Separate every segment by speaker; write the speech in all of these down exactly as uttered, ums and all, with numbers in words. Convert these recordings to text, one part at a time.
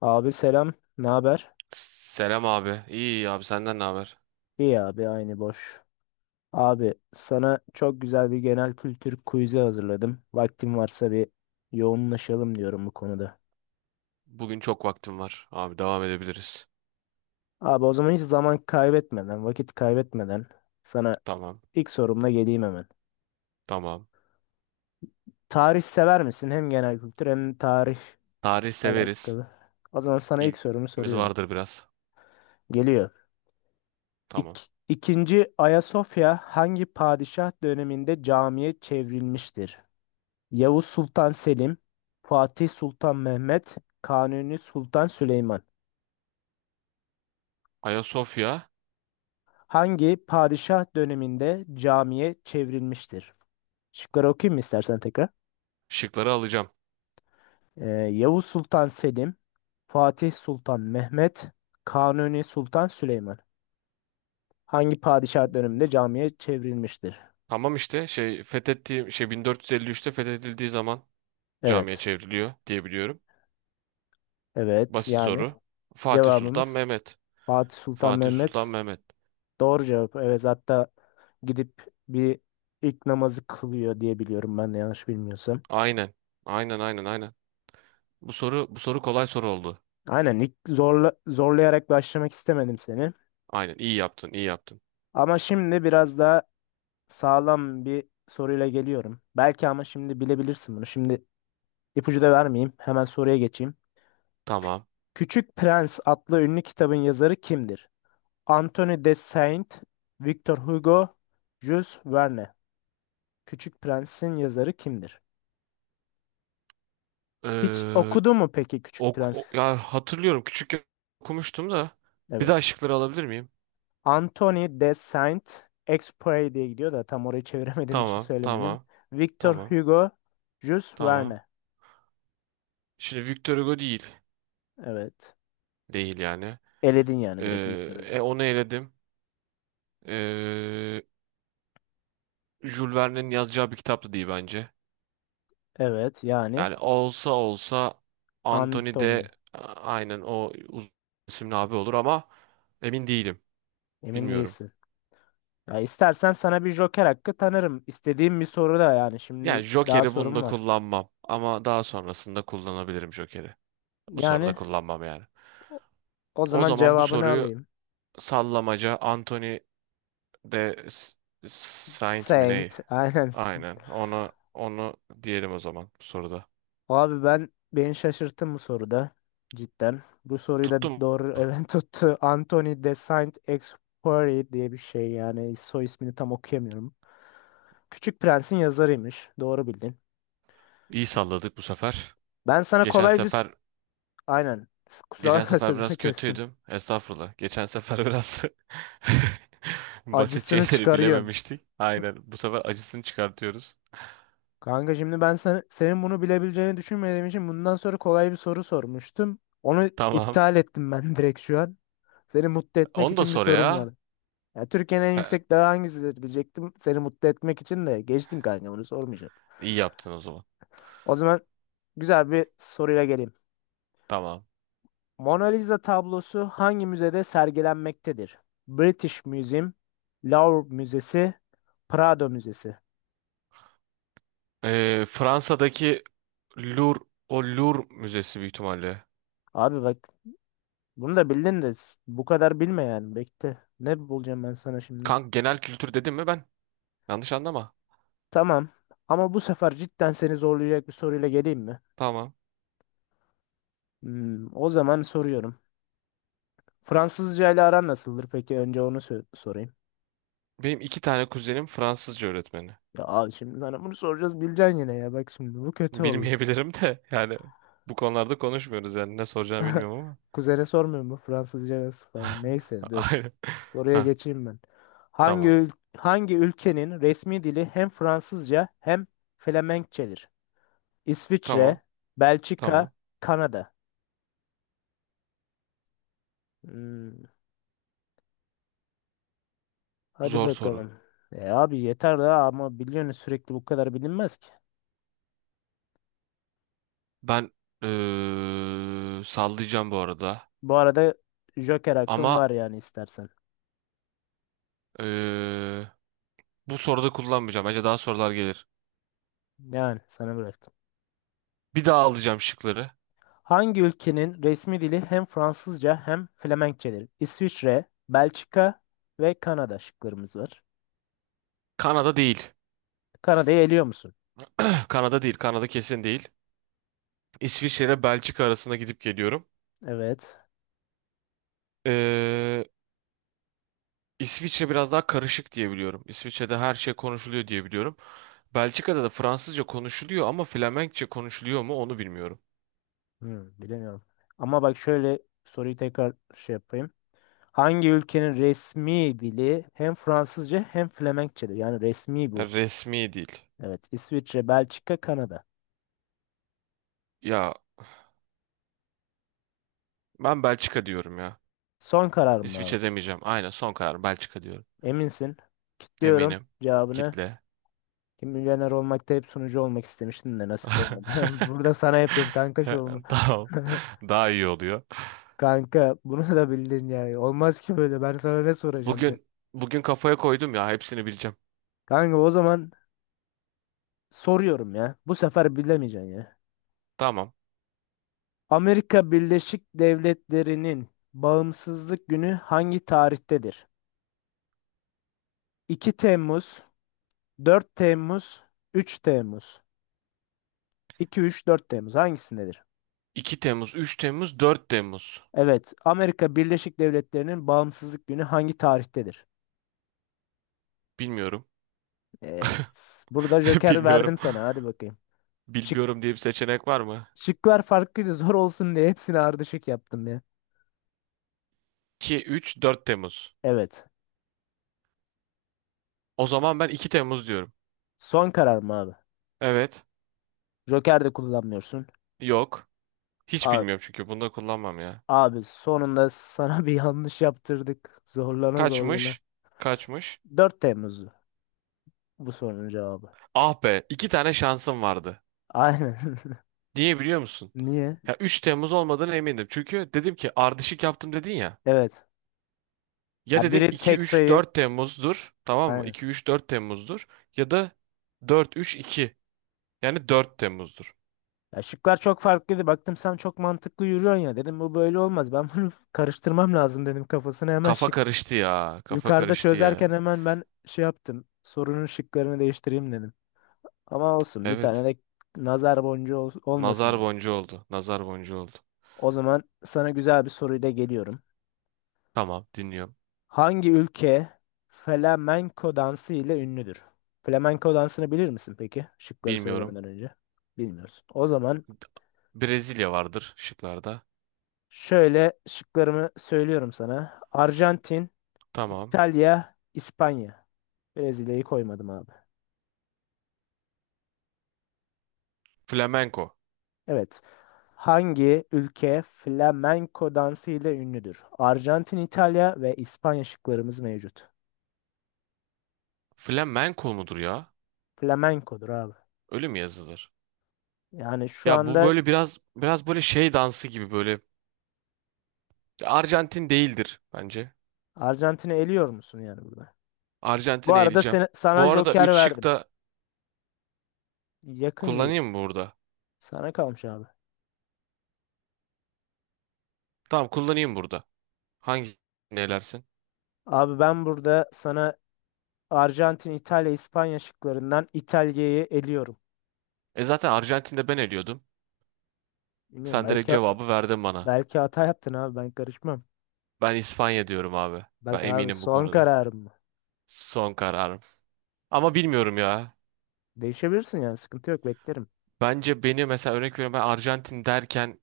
Speaker 1: Abi selam, ne haber?
Speaker 2: Selam abi. İyi abi senden ne haber?
Speaker 1: İyi abi, aynı boş. Abi sana çok güzel bir genel kültür quiz'i hazırladım. Vaktin varsa bir yoğunlaşalım diyorum bu konuda.
Speaker 2: Bugün çok vaktim var. Abi devam edebiliriz.
Speaker 1: Abi o zaman hiç zaman kaybetmeden, vakit kaybetmeden sana
Speaker 2: Tamam.
Speaker 1: ilk sorumla geleyim hemen.
Speaker 2: Tamam.
Speaker 1: Tarih sever misin? Hem genel kültür hem tarih
Speaker 2: Tarih severiz.
Speaker 1: alakalı. O zaman sana ilk sorumu
Speaker 2: İlgimiz
Speaker 1: soruyorum.
Speaker 2: vardır biraz.
Speaker 1: Geliyor.
Speaker 2: Tamam.
Speaker 1: İk İkinci Ayasofya hangi padişah döneminde camiye çevrilmiştir? Yavuz Sultan Selim, Fatih Sultan Mehmet, Kanuni Sultan Süleyman
Speaker 2: Ayasofya
Speaker 1: hangi padişah döneminde camiye çevrilmiştir? Şıkları okuyayım mı istersen tekrar?
Speaker 2: şıkları alacağım.
Speaker 1: Ee, Yavuz Sultan Selim, Fatih Sultan Mehmet, Kanuni Sultan Süleyman hangi padişah döneminde camiye çevrilmiştir?
Speaker 2: Tamam işte şey fethettiğim şey bin dört yüz elli üçte fethedildiği zaman camiye
Speaker 1: Evet,
Speaker 2: çevriliyor diye biliyorum.
Speaker 1: evet
Speaker 2: Basit
Speaker 1: yani
Speaker 2: soru. Fatih Sultan
Speaker 1: cevabımız
Speaker 2: Mehmet.
Speaker 1: Fatih Sultan
Speaker 2: Fatih Sultan
Speaker 1: Mehmet
Speaker 2: Mehmet.
Speaker 1: doğru cevap. Evet hatta gidip bir ilk namazı kılıyor diye biliyorum ben de yanlış bilmiyorsam.
Speaker 2: Aynen. Aynen, aynen, aynen. Bu soru bu soru kolay soru oldu.
Speaker 1: Aynen ilk zorla, zorlayarak başlamak istemedim seni.
Speaker 2: Aynen, iyi yaptın, iyi yaptın.
Speaker 1: Ama şimdi biraz daha sağlam bir soruyla geliyorum. Belki ama şimdi bilebilirsin bunu. Şimdi ipucu da vermeyeyim. Hemen soruya geçeyim. Kü-
Speaker 2: Tamam.
Speaker 1: Küçük Prens adlı ünlü kitabın yazarı kimdir? Anthony de Saint, Victor Hugo, Jules Verne. Küçük Prens'in yazarı kimdir? Hiç
Speaker 2: Ee,
Speaker 1: okudu mu peki Küçük
Speaker 2: Ok, o-
Speaker 1: Prens?
Speaker 2: ya hatırlıyorum küçükken okumuştum da. Bir daha
Speaker 1: Evet.
Speaker 2: şıkları alabilir miyim?
Speaker 1: Anthony de Saint-Exupéry diye gidiyor da tam orayı çeviremediğim için
Speaker 2: Tamam,
Speaker 1: söylemedim.
Speaker 2: tamam,
Speaker 1: Victor
Speaker 2: tamam,
Speaker 1: Hugo, Jules
Speaker 2: tamam.
Speaker 1: Verne.
Speaker 2: Şimdi Victor Hugo değil.
Speaker 1: Evet.
Speaker 2: Değil yani.
Speaker 1: Eledin
Speaker 2: Ee,
Speaker 1: yani direkt Victor Hugo.
Speaker 2: e, onu eledim. Ee, Jules Verne'in yazacağı bir kitaptı değil bence.
Speaker 1: Evet yani
Speaker 2: Yani olsa olsa Anthony de
Speaker 1: Anthony.
Speaker 2: a- aynen o uzun isimli abi olur ama emin değilim.
Speaker 1: Emin
Speaker 2: Bilmiyorum.
Speaker 1: değilsin. Ya istersen sana bir joker hakkı tanırım. İstediğim bir soru da yani
Speaker 2: Yani
Speaker 1: şimdi daha
Speaker 2: Joker'i
Speaker 1: sorum
Speaker 2: bunda
Speaker 1: var.
Speaker 2: kullanmam ama daha sonrasında kullanabilirim Joker'i. Bu soruda
Speaker 1: Yani
Speaker 2: kullanmam yani.
Speaker 1: o o
Speaker 2: O
Speaker 1: zaman
Speaker 2: zaman bu
Speaker 1: cevabını
Speaker 2: soruyu
Speaker 1: alayım.
Speaker 2: sallamaca Anthony de S- Saint mi ne?
Speaker 1: Saint. Aynen.
Speaker 2: Aynen. Onu onu diyelim o zaman bu soruda.
Speaker 1: Abi ben beni şaşırttı bu soruda cidden. Bu soruyu da
Speaker 2: Tuttum.
Speaker 1: doğru evet tuttu. Anthony de Saint-Exupéry diye bir şey yani soy ismini tam okuyamıyorum. Küçük Prens'in yazarıymış. Doğru bildin.
Speaker 2: İyi salladık bu sefer.
Speaker 1: Ben sana
Speaker 2: Geçen
Speaker 1: kolay bir s-
Speaker 2: sefer
Speaker 1: Aynen. Kusura
Speaker 2: geçen
Speaker 1: bakma
Speaker 2: sefer
Speaker 1: sözünü
Speaker 2: biraz
Speaker 1: kestim.
Speaker 2: kötüydüm. Estağfurullah. Geçen sefer biraz basit
Speaker 1: Acısını
Speaker 2: şeyleri
Speaker 1: çıkarıyorsun.
Speaker 2: bilememiştik. Aynen. Bu sefer acısını çıkartıyoruz.
Speaker 1: Kanka şimdi ben sen, senin bunu bilebileceğini düşünmediğim için bundan sonra kolay bir soru sormuştum. Onu
Speaker 2: Tamam.
Speaker 1: iptal ettim ben direkt şu an. Seni mutlu etmek
Speaker 2: Onu da
Speaker 1: için bir
Speaker 2: sor
Speaker 1: sorum
Speaker 2: ya.
Speaker 1: var. Ya Türkiye'nin en
Speaker 2: He,
Speaker 1: yüksek dağı hangisidir diyecektim. Seni mutlu etmek için de geçtim kanka bunu sormayacağım.
Speaker 2: iyi yaptın o zaman.
Speaker 1: O zaman güzel bir soruyla geleyim.
Speaker 2: Tamam.
Speaker 1: Mona Lisa tablosu hangi müzede sergilenmektedir? British Museum, Louvre Müzesi, Prado Müzesi.
Speaker 2: Ee, Fransa'daki Louvre, o Louvre Müzesi büyük ihtimalle.
Speaker 1: Abi bak bunu da bildin de bu kadar bilme yani bekle. Ne bulacağım ben sana şimdi?
Speaker 2: Kanka, genel kültür dedim mi ben? Yanlış anlama.
Speaker 1: Tamam ama bu sefer cidden seni zorlayacak bir soruyla geleyim mi?
Speaker 2: Tamam.
Speaker 1: Hmm, o zaman soruyorum. Fransızca ile aran nasıldır peki? Önce onu sö- sorayım.
Speaker 2: Benim iki tane kuzenim Fransızca öğretmeni.
Speaker 1: Ya abi şimdi sana bunu soracağız bileceksin yine ya. Bak şimdi bu kötü oldu.
Speaker 2: Bilmeyebilirim de yani, bu konularda konuşmuyoruz yani ne soracağımı bilmiyorum ama.
Speaker 1: Kuzene sormuyorum bu Fransızca nasıl falan. Neyse dur.
Speaker 2: Aynen.
Speaker 1: Soruya
Speaker 2: Ha,
Speaker 1: geçeyim ben. Hangi
Speaker 2: tamam.
Speaker 1: ül- hangi ülkenin resmi dili hem Fransızca hem Flemenkçedir? İsviçre,
Speaker 2: Tamam.
Speaker 1: Belçika,
Speaker 2: Tamam.
Speaker 1: Kanada. Hmm, hadi
Speaker 2: Zor soru.
Speaker 1: bakalım. E abi yeter daha ama biliyorsun sürekli bu kadar bilinmez ki.
Speaker 2: Ben eee, sallayacağım bu arada.
Speaker 1: Bu arada Joker hakkın
Speaker 2: Ama
Speaker 1: var yani istersen.
Speaker 2: eee, bu soruda kullanmayacağım. Bence daha sorular gelir.
Speaker 1: Yani sana bırak.
Speaker 2: Bir daha alacağım şıkları.
Speaker 1: Hangi ülkenin resmi dili hem Fransızca hem Flemenkçedir? İsviçre, Belçika ve Kanada şıklarımız var.
Speaker 2: Kanada değil.
Speaker 1: Kanada'yı eliyor musun?
Speaker 2: Kanada değil. Kanada kesin değil. İsviçre ile Belçika arasında gidip geliyorum.
Speaker 1: Evet.
Speaker 2: Ee, İsviçre biraz daha karışık diye biliyorum. İsviçre'de her şey konuşuluyor diye biliyorum. Belçika'da da Fransızca konuşuluyor ama Flemenkçe konuşuluyor mu onu bilmiyorum.
Speaker 1: Hmm, bilemiyorum. Ama bak şöyle soruyu tekrar şey yapayım. Hangi ülkenin resmi dili hem Fransızca hem Flemenkçedir? Yani resmi
Speaker 2: Ha,
Speaker 1: bu.
Speaker 2: resmi değil.
Speaker 1: Evet. İsviçre, Belçika, Kanada.
Speaker 2: Ya, ben Belçika diyorum ya.
Speaker 1: Son karar mı abi?
Speaker 2: İsviçre demeyeceğim. Aynen, son karar Belçika diyorum.
Speaker 1: Eminsin. Kilitliyorum
Speaker 2: Eminim.
Speaker 1: cevabını.
Speaker 2: Kitle.
Speaker 1: Kim Milyoner olmakta hep sunucu olmak istemiştim de nasip olmadı. Burada sana yapıyorum kanka şovumu.
Speaker 2: Tamam. Daha iyi oluyor.
Speaker 1: Kanka bunu da bildin yani. Olmaz ki böyle. Ben sana ne soracağım be.
Speaker 2: Bugün bugün kafaya koydum ya hepsini bileceğim.
Speaker 1: Kanka o zaman soruyorum ya. Bu sefer bilemeyeceksin ya.
Speaker 2: Tamam.
Speaker 1: Amerika Birleşik Devletleri'nin bağımsızlık günü hangi tarihtedir? iki Temmuz, dört Temmuz, üç Temmuz. iki, üç, dört Temmuz hangisindedir?
Speaker 2: iki Temmuz, üç Temmuz, dört Temmuz.
Speaker 1: Evet, Amerika Birleşik Devletleri'nin bağımsızlık günü hangi tarihtedir?
Speaker 2: Bilmiyorum.
Speaker 1: Ee, burada Joker
Speaker 2: Bilmiyorum.
Speaker 1: verdim sana. Hadi bakayım. Şık,
Speaker 2: Bilmiyorum diye bir seçenek var mı?
Speaker 1: şıklar farklıydı zor olsun diye hepsini ardışık yaptım ya.
Speaker 2: iki, üç, dört Temmuz.
Speaker 1: Evet.
Speaker 2: O zaman ben iki Temmuz diyorum.
Speaker 1: Son karar mı abi?
Speaker 2: Evet.
Speaker 1: Joker de kullanmıyorsun.
Speaker 2: Yok. Hiç
Speaker 1: A-
Speaker 2: bilmiyorum, çünkü bunu da kullanmam ya.
Speaker 1: abi sonunda sana bir yanlış yaptırdık. Zorlana zorlana.
Speaker 2: Kaçmış? Kaçmış?
Speaker 1: dört Temmuz'du bu sorunun cevabı.
Speaker 2: Ah be, iki tane şansım vardı.
Speaker 1: Aynen.
Speaker 2: Niye biliyor musun?
Speaker 1: Niye?
Speaker 2: Ya üç Temmuz olmadığına emindim. Çünkü dedim ki ardışık yaptım dedin ya.
Speaker 1: Evet.
Speaker 2: Ya
Speaker 1: Ya
Speaker 2: dedim
Speaker 1: biri
Speaker 2: iki,
Speaker 1: tek
Speaker 2: üç,
Speaker 1: sayı.
Speaker 2: dört Temmuz'dur. Tamam mı?
Speaker 1: Aynen.
Speaker 2: iki, üç, dört Temmuz'dur. Ya da dört, üç, iki. Yani dört Temmuz'dur.
Speaker 1: Ya şıklar çok farklıydı. Baktım sen çok mantıklı yürüyorsun ya. Dedim bu böyle olmaz. Ben bunu karıştırmam lazım dedim kafasına. Hemen
Speaker 2: Kafa
Speaker 1: şık
Speaker 2: karıştı ya. Kafa
Speaker 1: yukarıda
Speaker 2: karıştı
Speaker 1: çözerken
Speaker 2: ya.
Speaker 1: hemen ben şey yaptım. Sorunun şıklarını değiştireyim dedim. Ama olsun bir tane
Speaker 2: Evet.
Speaker 1: de nazar boncuğu ol-
Speaker 2: Nazar
Speaker 1: olmasın benim.
Speaker 2: boncuğu oldu. Nazar boncuğu oldu.
Speaker 1: O zaman sana güzel bir soruyla geliyorum.
Speaker 2: Tamam, dinliyorum.
Speaker 1: Hangi ülke flamenco dansı ile ünlüdür? Flamenco dansını bilir misin peki? Şıkları
Speaker 2: Bilmiyorum.
Speaker 1: söylemeden önce. Bilmiyorsun. O zaman
Speaker 2: Brezilya vardır şıklarda.
Speaker 1: şöyle şıklarımı söylüyorum sana. Arjantin,
Speaker 2: Tamam.
Speaker 1: İtalya, İspanya. Brezilya'yı koymadım abi.
Speaker 2: Flamenco.
Speaker 1: Evet. Hangi ülke flamenco dansı ile ünlüdür? Arjantin, İtalya ve İspanya şıklarımız mevcut.
Speaker 2: Flamenco mudur ya?
Speaker 1: Flamenco'dur abi.
Speaker 2: Öyle mi yazılır?
Speaker 1: Yani şu
Speaker 2: Ya bu
Speaker 1: anda
Speaker 2: böyle biraz biraz böyle şey dansı gibi böyle. Arjantin değildir bence.
Speaker 1: Arjantin'i eliyor musun yani burada? Bu
Speaker 2: Arjantin'e
Speaker 1: arada
Speaker 2: eleyeceğim.
Speaker 1: sen-
Speaker 2: Bu
Speaker 1: sana
Speaker 2: arada
Speaker 1: Joker
Speaker 2: üç şık
Speaker 1: verdim.
Speaker 2: da
Speaker 1: Yakın gibi.
Speaker 2: kullanayım mı burada?
Speaker 1: Sana kalmış abi.
Speaker 2: Tamam, kullanayım burada. Hangi elersin?
Speaker 1: Abi ben burada sana Arjantin, İtalya, İspanya şıklarından İtalya'yı eliyorum.
Speaker 2: E zaten Arjantin'de ben eliyordum.
Speaker 1: Bilmiyorum
Speaker 2: Sen direkt
Speaker 1: belki
Speaker 2: cevabı verdin bana.
Speaker 1: belki hata yaptın abi ben karışmam.
Speaker 2: Ben İspanya diyorum abi.
Speaker 1: Bak
Speaker 2: Ben
Speaker 1: abi
Speaker 2: eminim bu
Speaker 1: son
Speaker 2: konuda.
Speaker 1: kararım mı?
Speaker 2: Son karar. Ama bilmiyorum ya.
Speaker 1: Değişebilirsin yani sıkıntı yok beklerim.
Speaker 2: Bence beni, mesela örnek veriyorum, ben Arjantin derken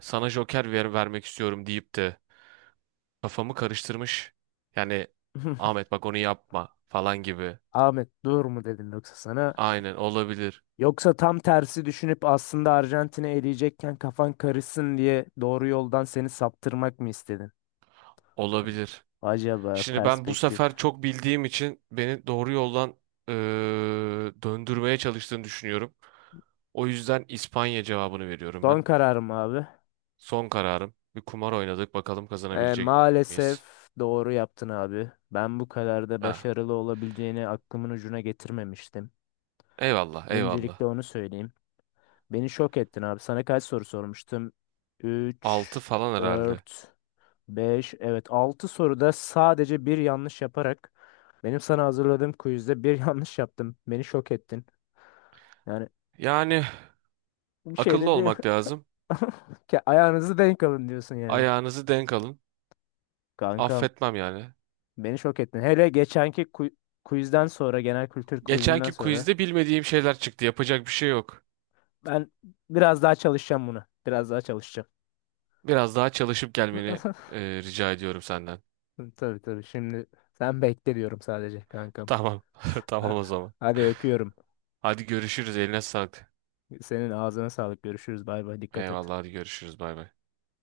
Speaker 2: sana Joker ver vermek istiyorum deyip de kafamı karıştırmış. Yani Ahmet bak onu yapma falan gibi.
Speaker 1: Ahmet dur mu dedim yoksa sana?
Speaker 2: Aynen, olabilir.
Speaker 1: Yoksa tam tersi düşünüp aslında Arjantin'i eleyecekken kafan karışsın diye doğru yoldan seni saptırmak mı istedin?
Speaker 2: Olabilir.
Speaker 1: Acaba
Speaker 2: Şimdi ben bu
Speaker 1: perspektif.
Speaker 2: sefer çok bildiğim için beni doğru yoldan eee, döndürmeye çalıştığını düşünüyorum. O yüzden İspanya cevabını veriyorum
Speaker 1: Son
Speaker 2: ben.
Speaker 1: kararım abi.
Speaker 2: Son kararım. Bir kumar oynadık, bakalım
Speaker 1: E,
Speaker 2: kazanabilecek miyiz?
Speaker 1: maalesef doğru yaptın abi. Ben bu kadar da
Speaker 2: Ha.
Speaker 1: başarılı olabileceğini aklımın ucuna getirmemiştim.
Speaker 2: Eyvallah, eyvallah.
Speaker 1: Öncelikle onu söyleyeyim. Beni şok ettin abi. Sana kaç soru sormuştum?
Speaker 2: Altı
Speaker 1: Üç,
Speaker 2: falan herhalde.
Speaker 1: dört, beş evet altı soruda sadece bir yanlış yaparak benim sana hazırladığım quizde bir yanlış yaptım. Beni şok ettin. Yani
Speaker 2: Yani,
Speaker 1: bir şey
Speaker 2: akıllı
Speaker 1: de bir
Speaker 2: olmak lazım.
Speaker 1: Ke- ayağınızı denk alın diyorsun yani.
Speaker 2: Ayağınızı denk alın.
Speaker 1: Kankam
Speaker 2: Affetmem yani.
Speaker 1: beni şok ettin. Hele geçenki ku- quizden sonra genel kültür quizinden
Speaker 2: Geçenki
Speaker 1: sonra
Speaker 2: quizde bilmediğim şeyler çıktı. Yapacak bir şey yok.
Speaker 1: ben biraz daha çalışacağım buna. Biraz daha çalışacağım.
Speaker 2: Biraz daha çalışıp gelmeni e, rica ediyorum senden.
Speaker 1: Tabii tabii şimdi sen bekle diyorum sadece kankam.
Speaker 2: Tamam. Tamam
Speaker 1: Ha-
Speaker 2: o zaman.
Speaker 1: Hadi öpüyorum.
Speaker 2: Hadi görüşürüz. Eline sağlık.
Speaker 1: Senin ağzına sağlık. Görüşürüz. Bay bay. Dikkat et.
Speaker 2: Eyvallah, hadi görüşürüz. Bay bay.